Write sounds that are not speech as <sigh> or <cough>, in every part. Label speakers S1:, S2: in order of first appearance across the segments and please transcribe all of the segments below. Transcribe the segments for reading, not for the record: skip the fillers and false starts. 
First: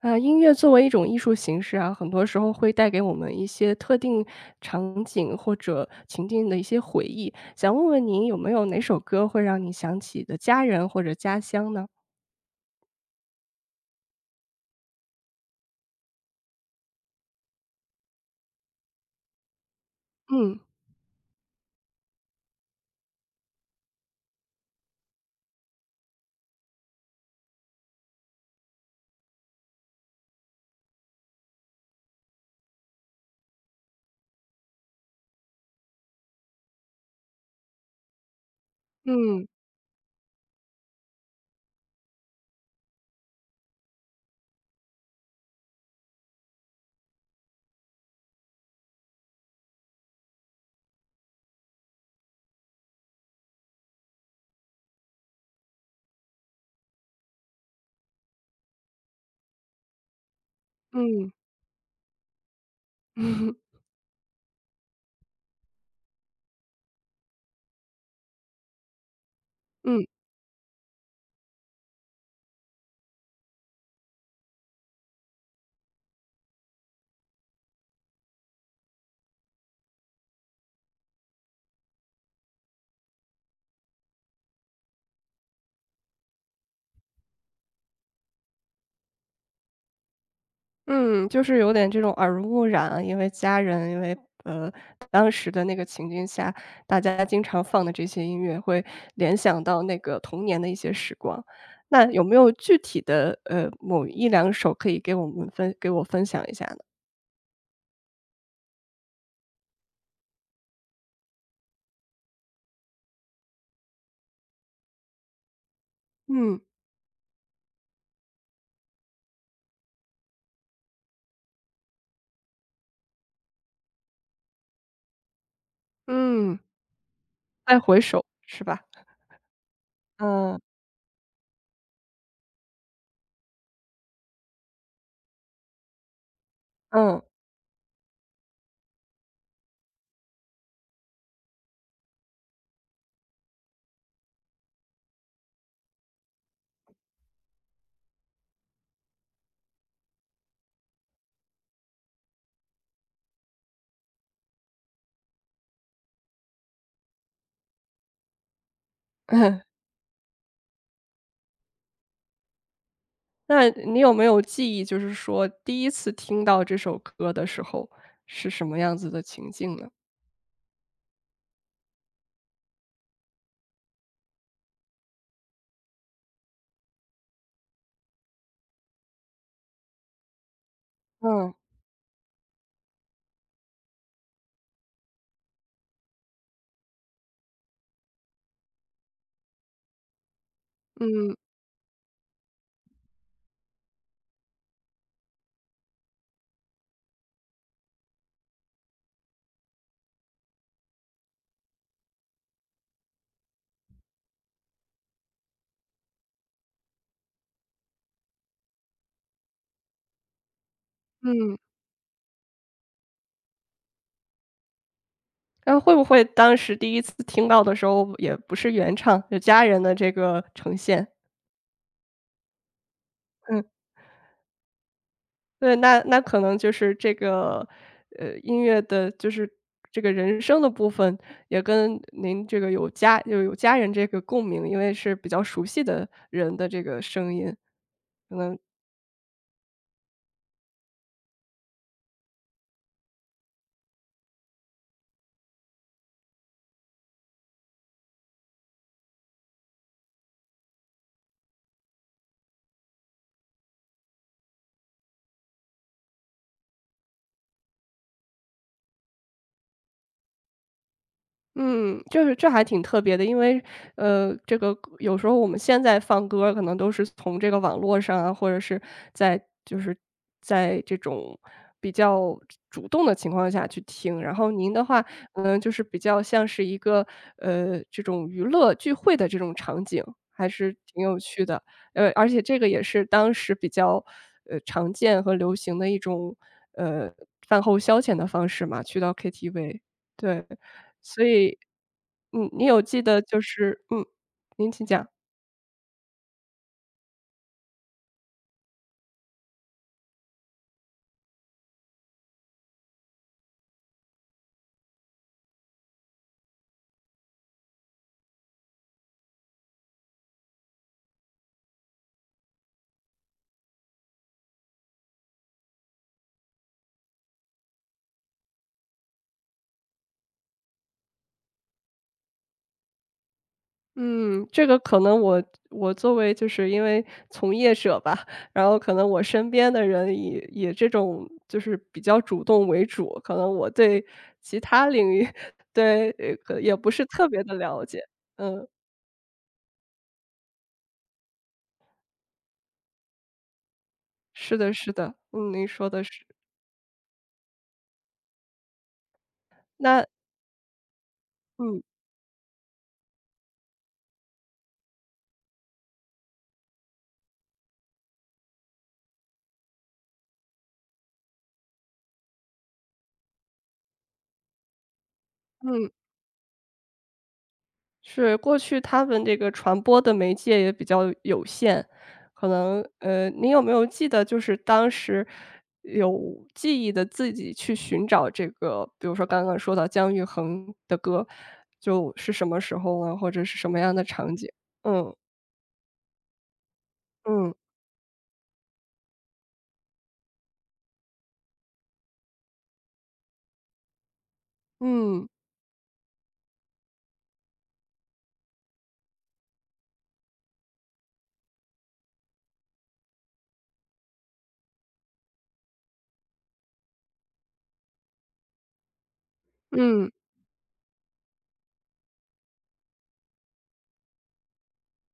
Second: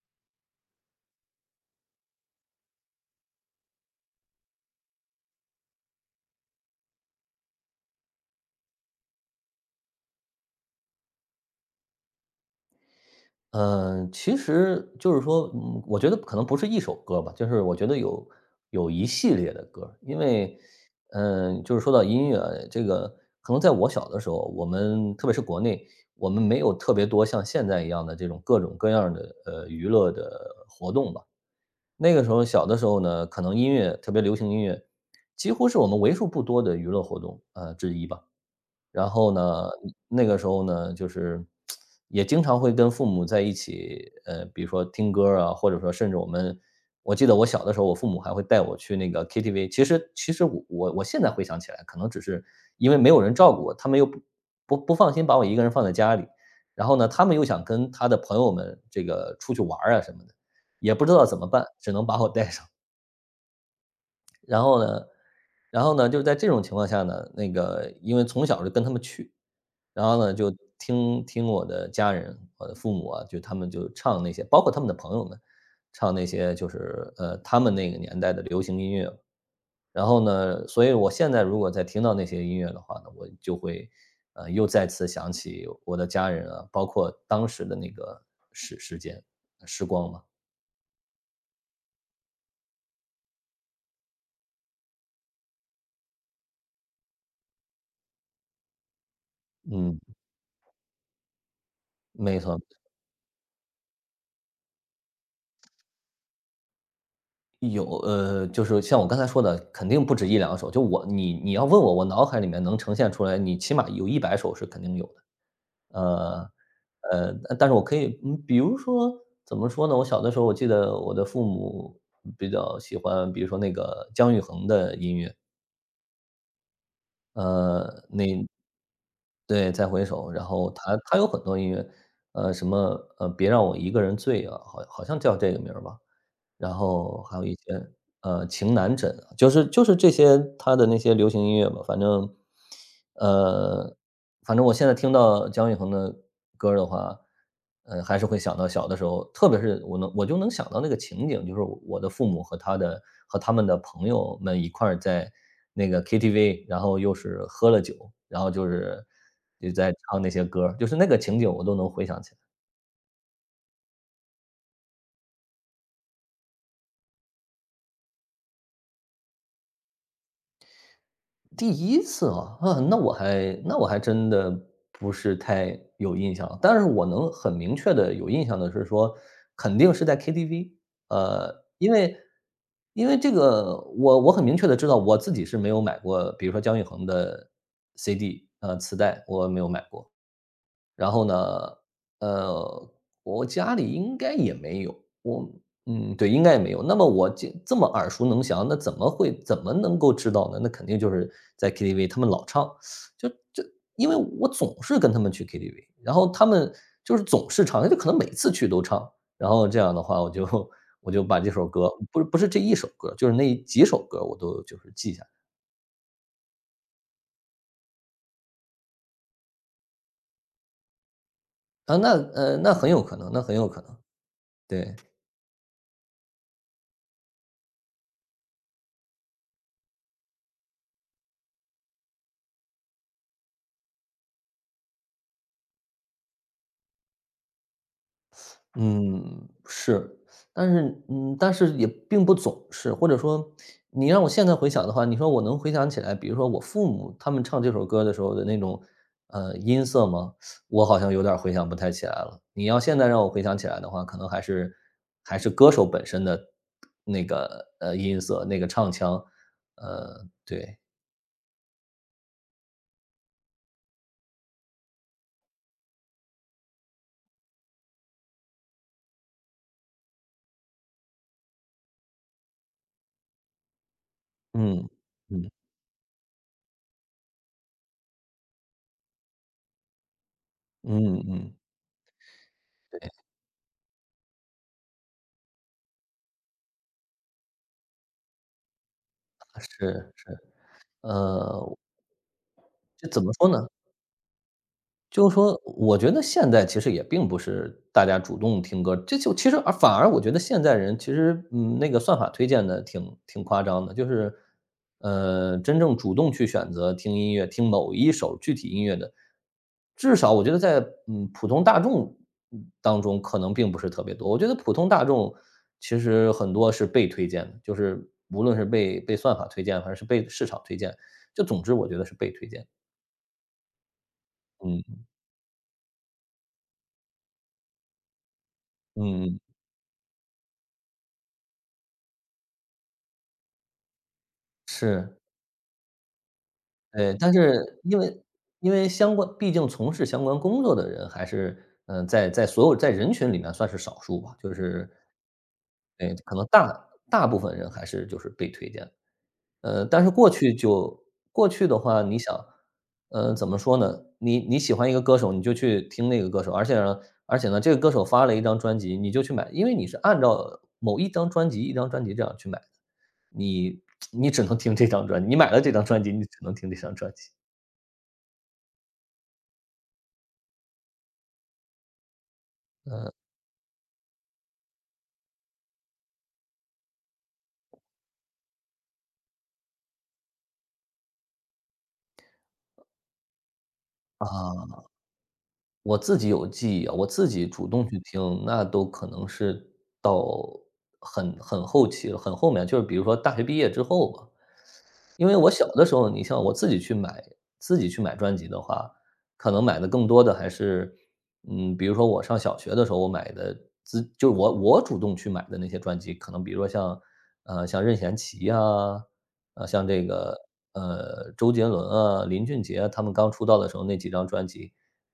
S1: 音乐作为一种艺术形式啊，很多时候会带给我们一些特定场景或者情境的一些回忆。想问问您有没有哪首歌会让你想起的家人或者家乡呢？
S2: 嗯，其实就是说，我觉得可能不是一首歌吧，就是我觉得有一系列的歌儿因为，
S1: 嗯，
S2: 就是说到音乐这个，可能在我小的时候，我们特别是国内，我们没有特别多像现在一样的这种各种各样的娱乐的活动吧。那个时候小的时候呢，可能音乐特别流行音乐，几乎是我们为数不多的娱乐活动之一吧。然后
S1: 嗯，
S2: 呢，那个时候呢，就是也经常会跟父母在一起，比如说听歌儿啊，或者说甚至我记得我小的时候，我父母还会带我去那个 KTV。其实我现在回想起来，可能只是因为没有人照顾我，他们又不放心把我一个人放在家里，然后呢，他们又想跟他的朋友们这个出去玩儿啊什么的，也不知道
S1: 嗯
S2: 怎么办，只能把我带上。
S1: <laughs>，
S2: 然后呢然后呢，就是在这种情况下呢，那个因为从小就跟他们去，然
S1: 嗯。
S2: 后呢，就听我的家人，我的父母啊，就他们就唱那些，包括他们的朋友们，唱那些就是他们那个年代的流行音乐。然后呢，所以我现在如果再听到那些音乐的话呢，我就会又再次想起我的家人啊，包括当时的那个时时间时光嘛。
S1: 嗯，就是有点这种耳濡目染啊，因为家人，因为呃当时的那个情境下，大家经常放的这些音乐，会联想到那
S2: 嗯，
S1: 个童年的一些时光。那有没
S2: 没
S1: 有
S2: 错。
S1: 具体的某一两首可以给我分享一下呢？
S2: 有，就是像我刚才说的，肯定不止一两首。就我你要问我，我脑海里面能呈现出来，你起码有100首是肯定有的。呃，
S1: 嗯，
S2: 呃，但是我可以比如说怎么说呢？我小的时候，我记得我的父母比较喜欢，比如说那个姜育恒的音乐，
S1: 嗯，再回
S2: 呃，
S1: 首
S2: 那
S1: 是吧？
S2: 对，《再回首》，然
S1: 嗯，
S2: 后他有很多音乐，什么，《别让我一个人醉》啊，好像叫这个名儿吧。然后
S1: 嗯，
S2: 还有一些，情难枕啊就是这些他的那些流行音乐吧，呃，反正我现在听到姜育恒的歌儿的话，还是会想到小的时候，特别是我就能想到那个情景，就是我的父母和他们的朋友们一块儿在那个 KTV，然后又是喝了酒，然后就
S1: <laughs>
S2: 在唱那些歌儿就是那个情景我都能回想起来。
S1: 那你有没有记忆，就是说第一次听到这首歌的时候是什么样子的情境呢？
S2: 第一次啊，那我还真的不是太有印象但是我能很明确的有印象的是说，肯定是在 KTV。
S1: 嗯，
S2: 呃，因为因为这个我很明确的知道我自己是没有买过，比如说姜育恒的 CD，磁带，我没有买过。然后
S1: 嗯，
S2: 呢，呃，我家里应该也没有，我对，应该也没有。那么我这么耳熟能详，那怎么能够知道呢？那肯定就是在 KTV，他们老唱，就因为我总是跟他们去 KTV，然后他们就是总是唱，就可能每次去都唱，然后这样的话，我就 <laughs> 我就把这
S1: 嗯。
S2: 首歌，不是这一首歌，就是那几首歌我都就是记下来。
S1: 然后会不会当时第一次听到的时候也不是原唱，有家人的这个呈现？
S2: 啊，那很有可能，那很
S1: 嗯，
S2: 有可能，对。
S1: 对，那那可能就是这个，音乐的就是这个人声的部分，也跟您这个有家人这个共鸣，因为是比较熟悉的人的这个声音。
S2: 嗯，是，但是但是也并不总是，或者说你让我现在回想的话，你说我能回想起来，比如说我父母他们唱这首歌的时候的那种，音色吗？我好像有点儿回想不太起来了。你要现在让我回想起来的话，可能还是歌手本身的那个，音色，那个唱腔，对，
S1: 嗯，就是这还挺特别的，因为，这个有时候我们现在放歌儿可能都是从这个网络上啊，或者是在就是在这种比较主动的情况下去听。然后您的
S2: 嗯，
S1: 话，
S2: 嗯，
S1: 嗯，就是比较像是一个，这种娱乐聚会的这种场景，还是挺
S2: 嗯
S1: 有趣
S2: 嗯，
S1: 的。而且这个也是当时比较，常见和流行的一种，呃，饭后消遣的方式嘛，去到 KTV,
S2: 是是，
S1: 对。所以，
S2: 呃，
S1: 嗯，你有记
S2: 这
S1: 得
S2: 怎么
S1: 就
S2: 说呢？
S1: 是嗯，您请讲。
S2: 就是说，我觉得现在其实也并不是大家主动听歌，这就其实而反而我觉得现在人其实，那个算法推荐的挺夸张的，就是，真正主动去选择听音乐、听某一首具体音乐的，至少我觉得在普通大众当中可能并不是特别多。我觉得普通大众其实很多是被推荐的，就是无论是被算法推荐还是被市场推荐，就总之我觉得是被推荐。
S1: 嗯，这个可
S2: 嗯
S1: 能我作为就是因为从业者吧，然后可能我
S2: 嗯嗯，
S1: 身边的人以这种就是比较主动为主，可能我对其他领
S2: 是。
S1: 域 <laughs> 对，可也不是
S2: 对，
S1: 特
S2: 但
S1: 别的
S2: 是
S1: 了
S2: 因
S1: 解。
S2: 为
S1: 嗯，
S2: 因为相关毕竟从事相关工作的人还是，在所有在人群里面算是少数吧，就
S1: 是的
S2: 是，
S1: 是的，嗯，您说的
S2: 对，
S1: 是。
S2: 可能大部分人还是就是被推荐。但
S1: 那
S2: 是过去的
S1: 嗯。
S2: 话，你想，怎么说呢？你喜欢一个歌手，你就去听那个歌手，而且呢，这个歌手发了一张专辑，你就去买，因为你是按照某一张专辑一张专辑这样去买的，你 <tsk> 你只能听这张专辑，你买了这张专辑，你只能听这张专辑。
S1: 是，过去他们这个传播的媒介也比较有限，可能你有没有记得就是当时有记忆的自己去寻找这个，比如说刚刚说到姜育恒的歌，就是什么时候啊，或者是什么样的场景？
S2: 啊。
S1: 嗯，
S2: 我自己有记忆啊，我自己
S1: 嗯，
S2: 主动去听，那都可能是到很后期了，很后面，就是比如说大学毕业之后吧。因
S1: 嗯，
S2: 为我小的时候，你像我自己去买专辑的话，可能买的更多的还是，比如说我上小学的时候，我买的就是我主动去买的那些专辑，可能比如说像，像任贤齐呀，像这
S1: 嗯，
S2: 个，周杰伦啊、林俊杰啊他们刚出道的时候那几张专辑，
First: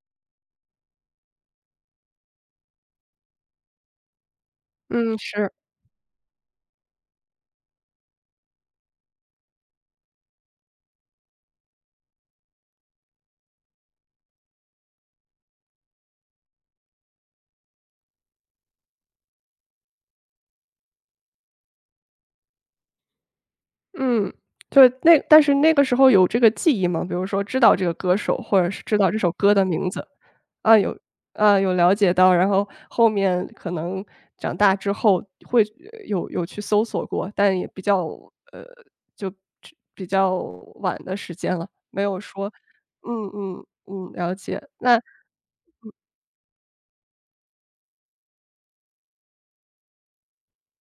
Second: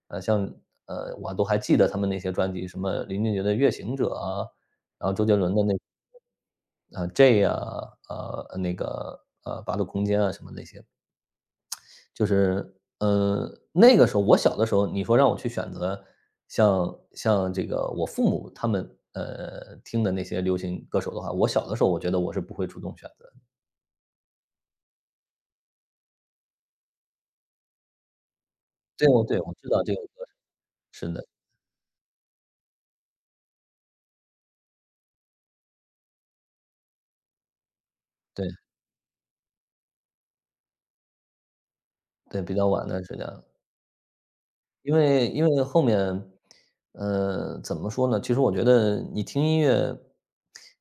S2: 像，我都还记得他们那些专辑，什么林俊杰的《月行者》啊然后
S1: 嗯，
S2: 周杰
S1: 是。
S2: 伦的那啊，J 啊，那个，八度空间啊什么那些，就是，那个时候我小的时候，你说让我去选择像这个我父母他们，听的那些流行歌手的话，我小的时候我觉得我是不会主动选择的。
S1: 嗯，那但是那个时候有这个记忆吗？比如说知道这个歌手，或者是知
S2: 对，
S1: 道这
S2: 我
S1: 首
S2: 对，我
S1: 歌的
S2: 知道
S1: 名
S2: 这个
S1: 字，
S2: 歌
S1: 啊，有
S2: 是的，
S1: 啊，有了解到，然后后面可能长大之后会有去搜索过，但也比较
S2: 对，
S1: 呃，就只比较晚的时间了，没有
S2: 对，
S1: 说
S2: 比较晚的时间。
S1: 嗯
S2: 样。
S1: 嗯嗯，了解，
S2: 因
S1: 那
S2: 为因为后面，怎么说呢？其实我觉得你听音乐，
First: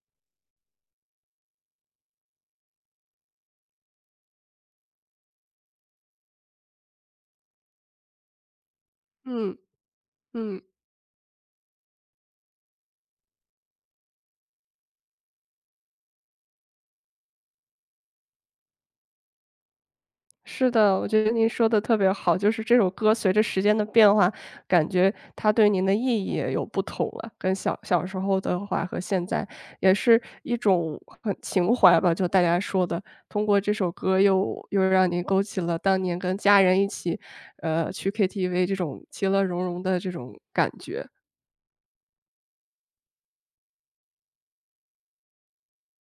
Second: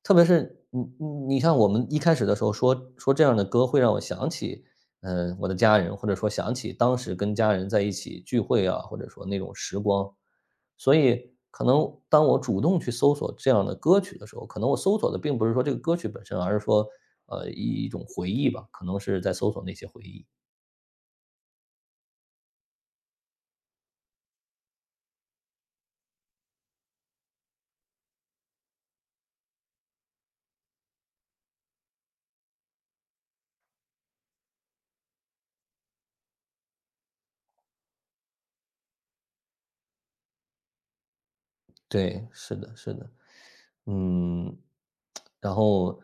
S2: 特别是你看我们一开始的时候说说这样的歌会让我想起，我的家人，或者说想起当时跟家人在一起聚会啊，或者说那种
S1: 嗯
S2: 时光。
S1: 嗯。
S2: 所以可能当我主动去搜索这样的歌曲的时候，可能我搜索的并不是说这个歌曲本身，而是说一种回忆吧，可能是在搜索那些回忆。
S1: 是的，我觉得您说的特别好，就是这首歌随着时间的变化，感觉它对您的意义也有不同了，跟小小时候的话和现在，也是一种很情怀吧，就大家说的，通过这首歌又让您勾起了当年跟家人一起，去 KTV 这种其乐融融的这种感觉。
S2: 对，是的，是的。嗯，然后，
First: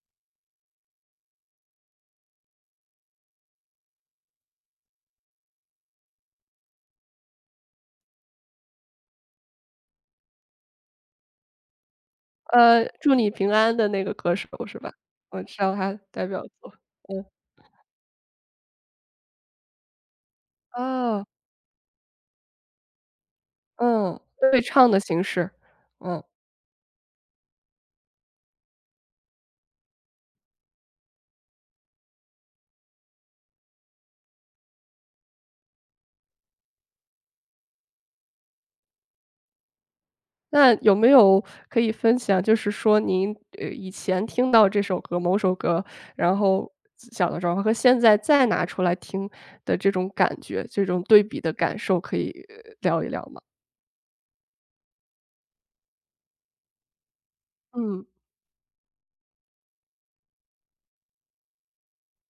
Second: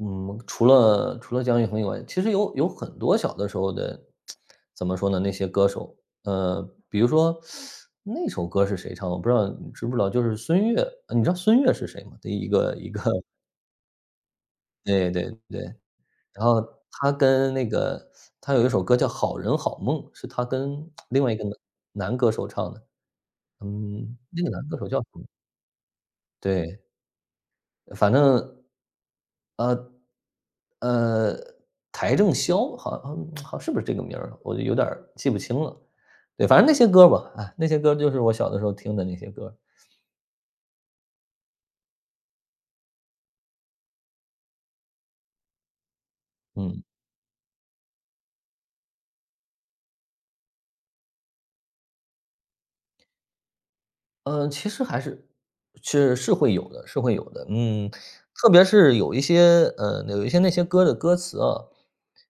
S2: 除了姜育恒以外，其实有很多小的时候的，怎么说呢？那些歌手，呃，比如说那首歌是谁唱的，我不知道你知不知道，就是孙悦，你知道孙悦是谁吗？的一个
S1: 呃，
S2: 一个，
S1: 祝
S2: <laughs>
S1: 你平安的那个歌手是吧？
S2: 对对
S1: 我知
S2: 对，
S1: 道他代表
S2: 然后
S1: 作，
S2: 他
S1: 嗯，
S2: 跟那个他有一首歌叫《好人好梦》，是他跟另
S1: 哦，
S2: 外一个男歌手唱的，嗯，
S1: 嗯，
S2: 那个
S1: 对
S2: 男歌手
S1: 唱
S2: 叫
S1: 的
S2: 什
S1: 形
S2: 么？
S1: 式，嗯。
S2: 对，反正，呃，呃，邰正宵好像是不是这个名儿啊，我就有点儿记不清了。对，反正那些歌吧，啊，那些歌就是我小的时候听的那些歌
S1: 那有没有可以分享，就是说您，以前听到这首歌某首歌，然后
S2: 嗯。
S1: 小的时候和现在再拿出来听的这种感觉，这种对比的感受可以聊一聊吗？
S2: 嗯，其实是会有的，是会有的。嗯，
S1: 嗯，
S2: 特别是有一些有一些那些歌的歌词啊，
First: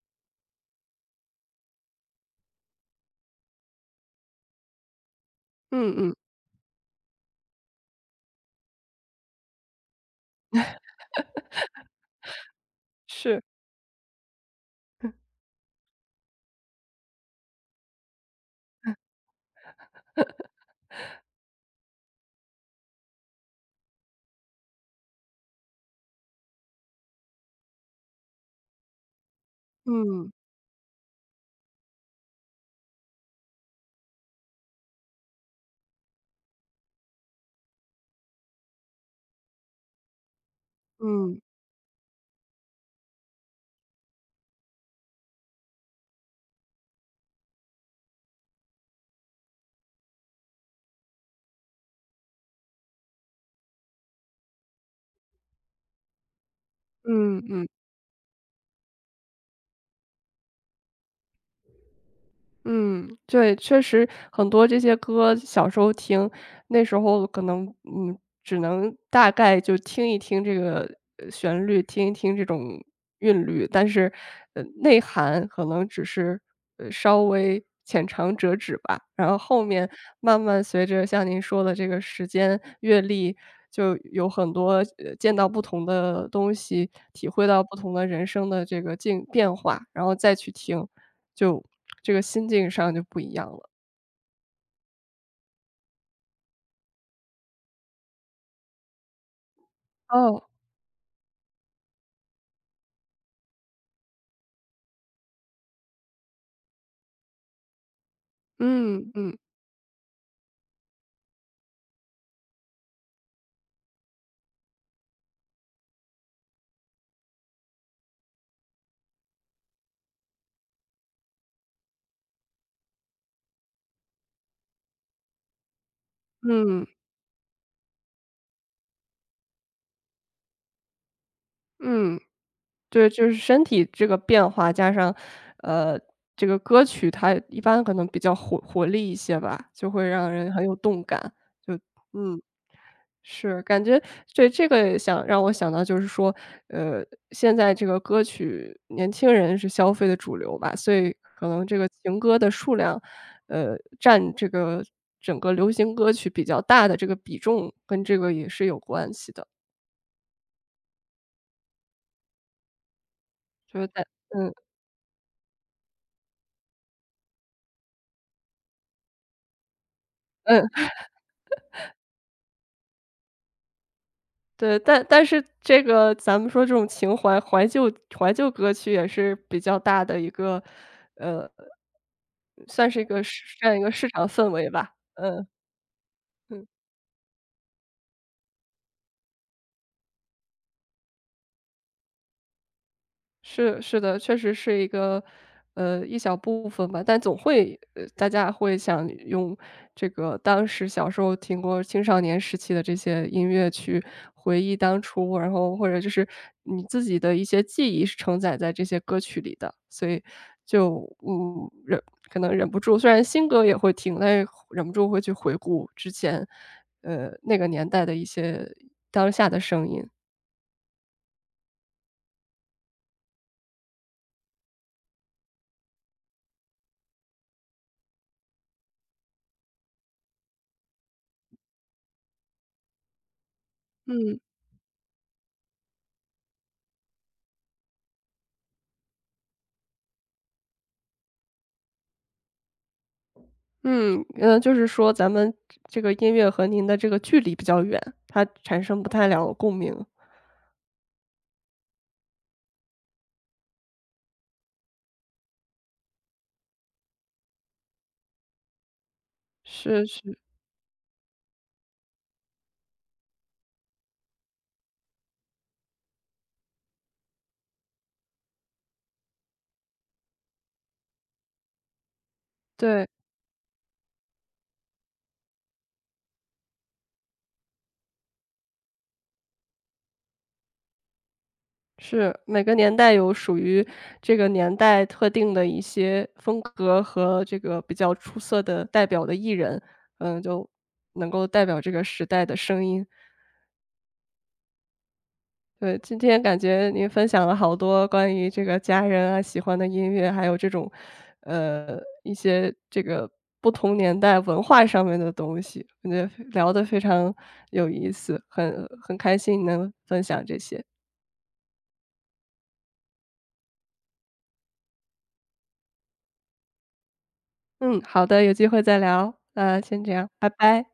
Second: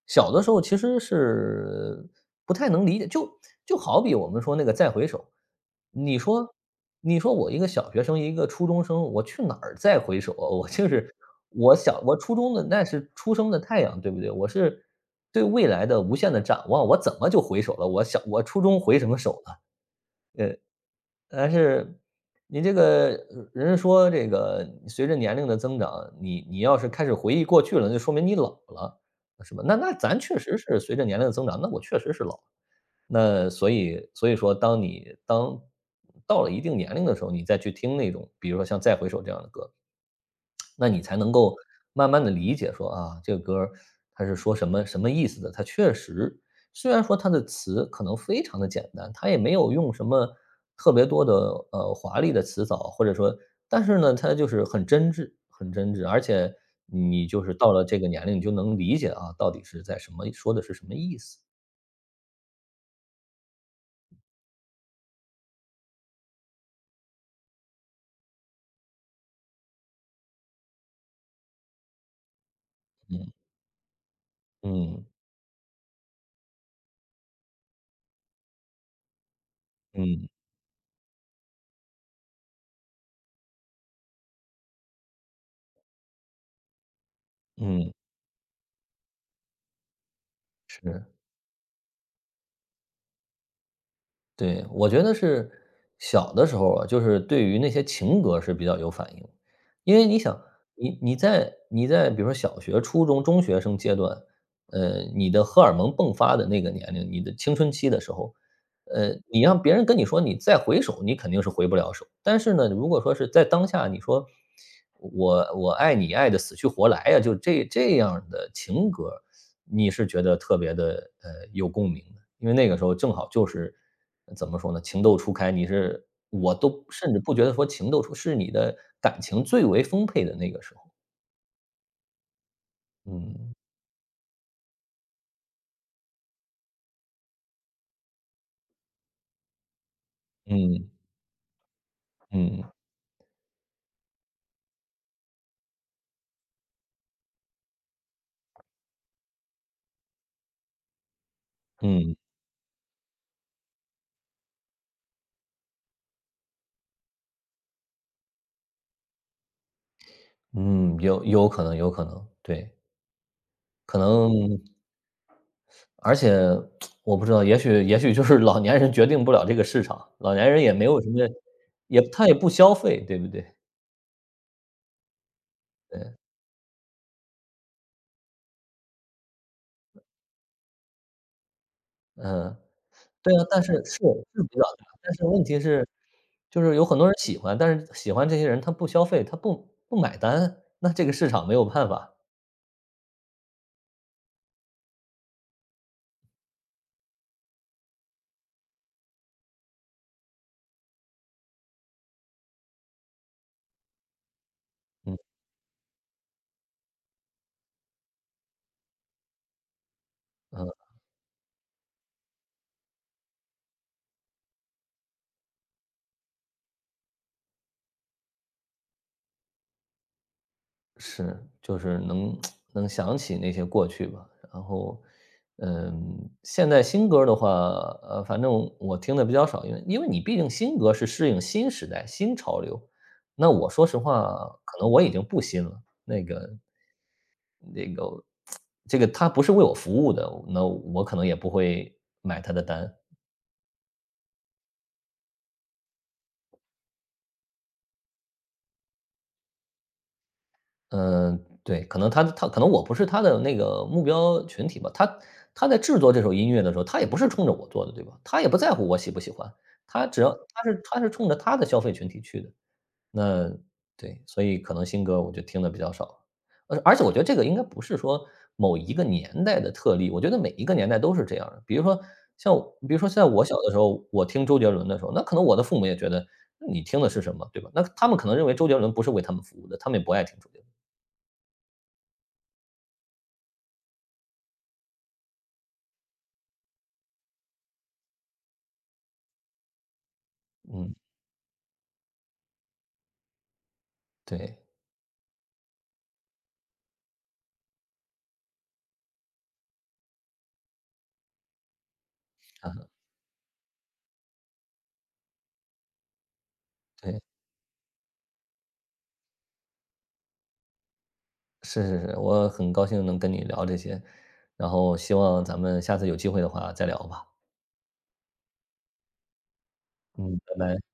S2: 小的时候其实是不太能理解。就好比我们说那个《再回首》，
S1: 嗯嗯，
S2: 你说你说我一个小学生，一个初中生，我去哪儿再回首啊？<laughs> 我就是我初中的那是初
S1: 是，
S2: 升的太阳，对不对？我是对未来的无限的展望，我怎么就回首了？我初中回什么首呢？但是你这个人家说这个随着年龄的增长，你要是开始回忆过去了，那就说明你老了，是吧？那咱
S1: 嗯，
S2: 确实是随着年龄的增长，那我确实是老了。那所以所以说，当到了一定年龄的时候，你再去听那种，比如说像《再回首》这样的歌，那你才能
S1: 嗯，
S2: 够慢慢的理解说，啊，这个歌儿它是说什么什么意思的。它确实虽然说它的词可能非常的简单，它也没有用什么特别多的，华丽的词藻，或者说但是呢，它就是很真挚很真挚。而且你
S1: 嗯
S2: 就是
S1: 嗯，
S2: 到了这个年龄，你就能理解啊，到底是在什么说的是什么意思。
S1: 嗯，对，确实很多这些歌小时候听，那时候可能，嗯，只能大概就听一听这个，旋律，听一听这种
S2: 嗯，
S1: 韵律，但是，内
S2: 嗯，
S1: 涵可能只是，稍微浅尝辄止吧。然后后面
S2: 嗯，
S1: 慢慢随着像您说的这个时间、阅历，就有很多，见到不同的东西，体会到不
S2: 嗯，
S1: 同的人生的这个境变化，然后再去听，
S2: 是。
S1: 就这个心境上就不一样了。
S2: 对，我觉得是小的时候啊，就是对于那些情歌是比较有反应。因为你想，
S1: 哦，
S2: 你在比如说小学、初中、中学生阶段，你的荷尔蒙迸发的那个年龄，你的青春期的时候，
S1: 嗯嗯
S2: 你让别人跟你说你再回首，你肯定是回不了手。但是呢，如果说是在当下，你说我爱你爱的死去活来呀，就这样的情歌，你是觉得特别的有共鸣的。因为那个时候正好就是怎么说呢，情窦初开，你是我都
S1: 嗯
S2: 甚至不觉得说情窦初是你的感情最为丰沛的那个时候。
S1: 嗯。对，就是
S2: 嗯，
S1: 身体这个变化，加上，呃，这个歌曲它一般可能比较活力一些吧，就会让人很有
S2: 嗯，
S1: 动感。就嗯，
S2: 嗯，
S1: 是，感觉对，这个也想让我想到就是说，呃，现在这个歌曲年轻人是消费的主流吧，所以可能这个
S2: 嗯，
S1: 情歌的数量，占这个整个流行歌曲比较大的这个比重，跟这个也是有关系的。
S2: 嗯，有可能，对，
S1: 就是
S2: 可
S1: 在嗯，
S2: 能而且我不知道，也许就是老年人决定不了这个市场，老年人也没
S1: 嗯。
S2: 有什么也他也不消费，对不对？
S1: 对，但但是这个咱们说这种情怀怀旧歌曲也是比较大的一个，呃，
S2: 嗯。
S1: 算是一个
S2: 对啊，但
S1: 这
S2: 是
S1: 样一个
S2: 是
S1: 市场
S2: 是
S1: 氛
S2: 比较
S1: 围
S2: 大，
S1: 吧，
S2: 但是问
S1: 嗯，
S2: 题是，就
S1: 嗯。
S2: 是有很多人喜欢，但是喜欢这些人他不消费，他不买单，那这个市场没有办法。
S1: 是是的，确实是一个，一小部分吧，但总会大家会想用这个当时小时候听过青少年时期的这些音乐去回忆当
S2: 嗯，
S1: 初，然后或者就是你自己的一些记忆是承载在这些歌曲里的，所以
S2: 嗯，
S1: 就嗯，忍可能忍不住，虽然新歌也会听，但是忍不住会去回顾之前，那个年代的一些当下的声音。
S2: 是，就是能 <tsk> 能想起那些过去吧。然后，嗯，现在新歌儿的话，反正我听的比较少，因为你毕竟新歌是适应新时代、新潮流，那我说实话，
S1: 嗯。
S2: 可能我已经不新了，那个这个他不是为我服务的，那我可能也不会买他的单。
S1: 嗯，就是说咱们这个音乐和您的这个距离比较远，它产生不太了共鸣。
S2: 嗯，对，可能他可能我不是他的那个目标群体吧。他他在制作这首音乐的时候，他也不是冲着我做的，对吧？他也不在乎我喜不喜欢，他
S1: 是
S2: 只要
S1: 是，
S2: 他是冲着他的消费群体去的。那对，所以可能新歌我就听的比较少。而且我觉得这个应该不是说某一个年代的特例，我觉得每一个年代都是这样的。比如说像我比如
S1: 对，
S2: 说在我小的时候，我听周杰伦的时候，那可能我的父母也觉得你听的是什么，对吧？那他们可能认为周杰伦不是为他们服务的，他们也不爱听周杰伦。
S1: 是，每个年代有属于这个年代特定的一些风格和这个比较出色的代表的艺人，嗯，就
S2: 嗯，
S1: 能够代表这个时代的声音。
S2: 对，
S1: 对，今天感觉您分享了好多关于这个家人啊、喜欢的音乐，还有这种，一
S2: 啊，
S1: 些这个不同年代文化上面的东西，感觉得聊得非
S2: 对，
S1: 常有意思，很很开心能分享这些。
S2: 是是是，我很高兴能跟你聊这些，然后希望咱们下次有机会的话再聊吧。
S1: 嗯，好的，有机会再聊，那先这样，
S2: 嗯，
S1: 拜
S2: 拜拜。
S1: 拜。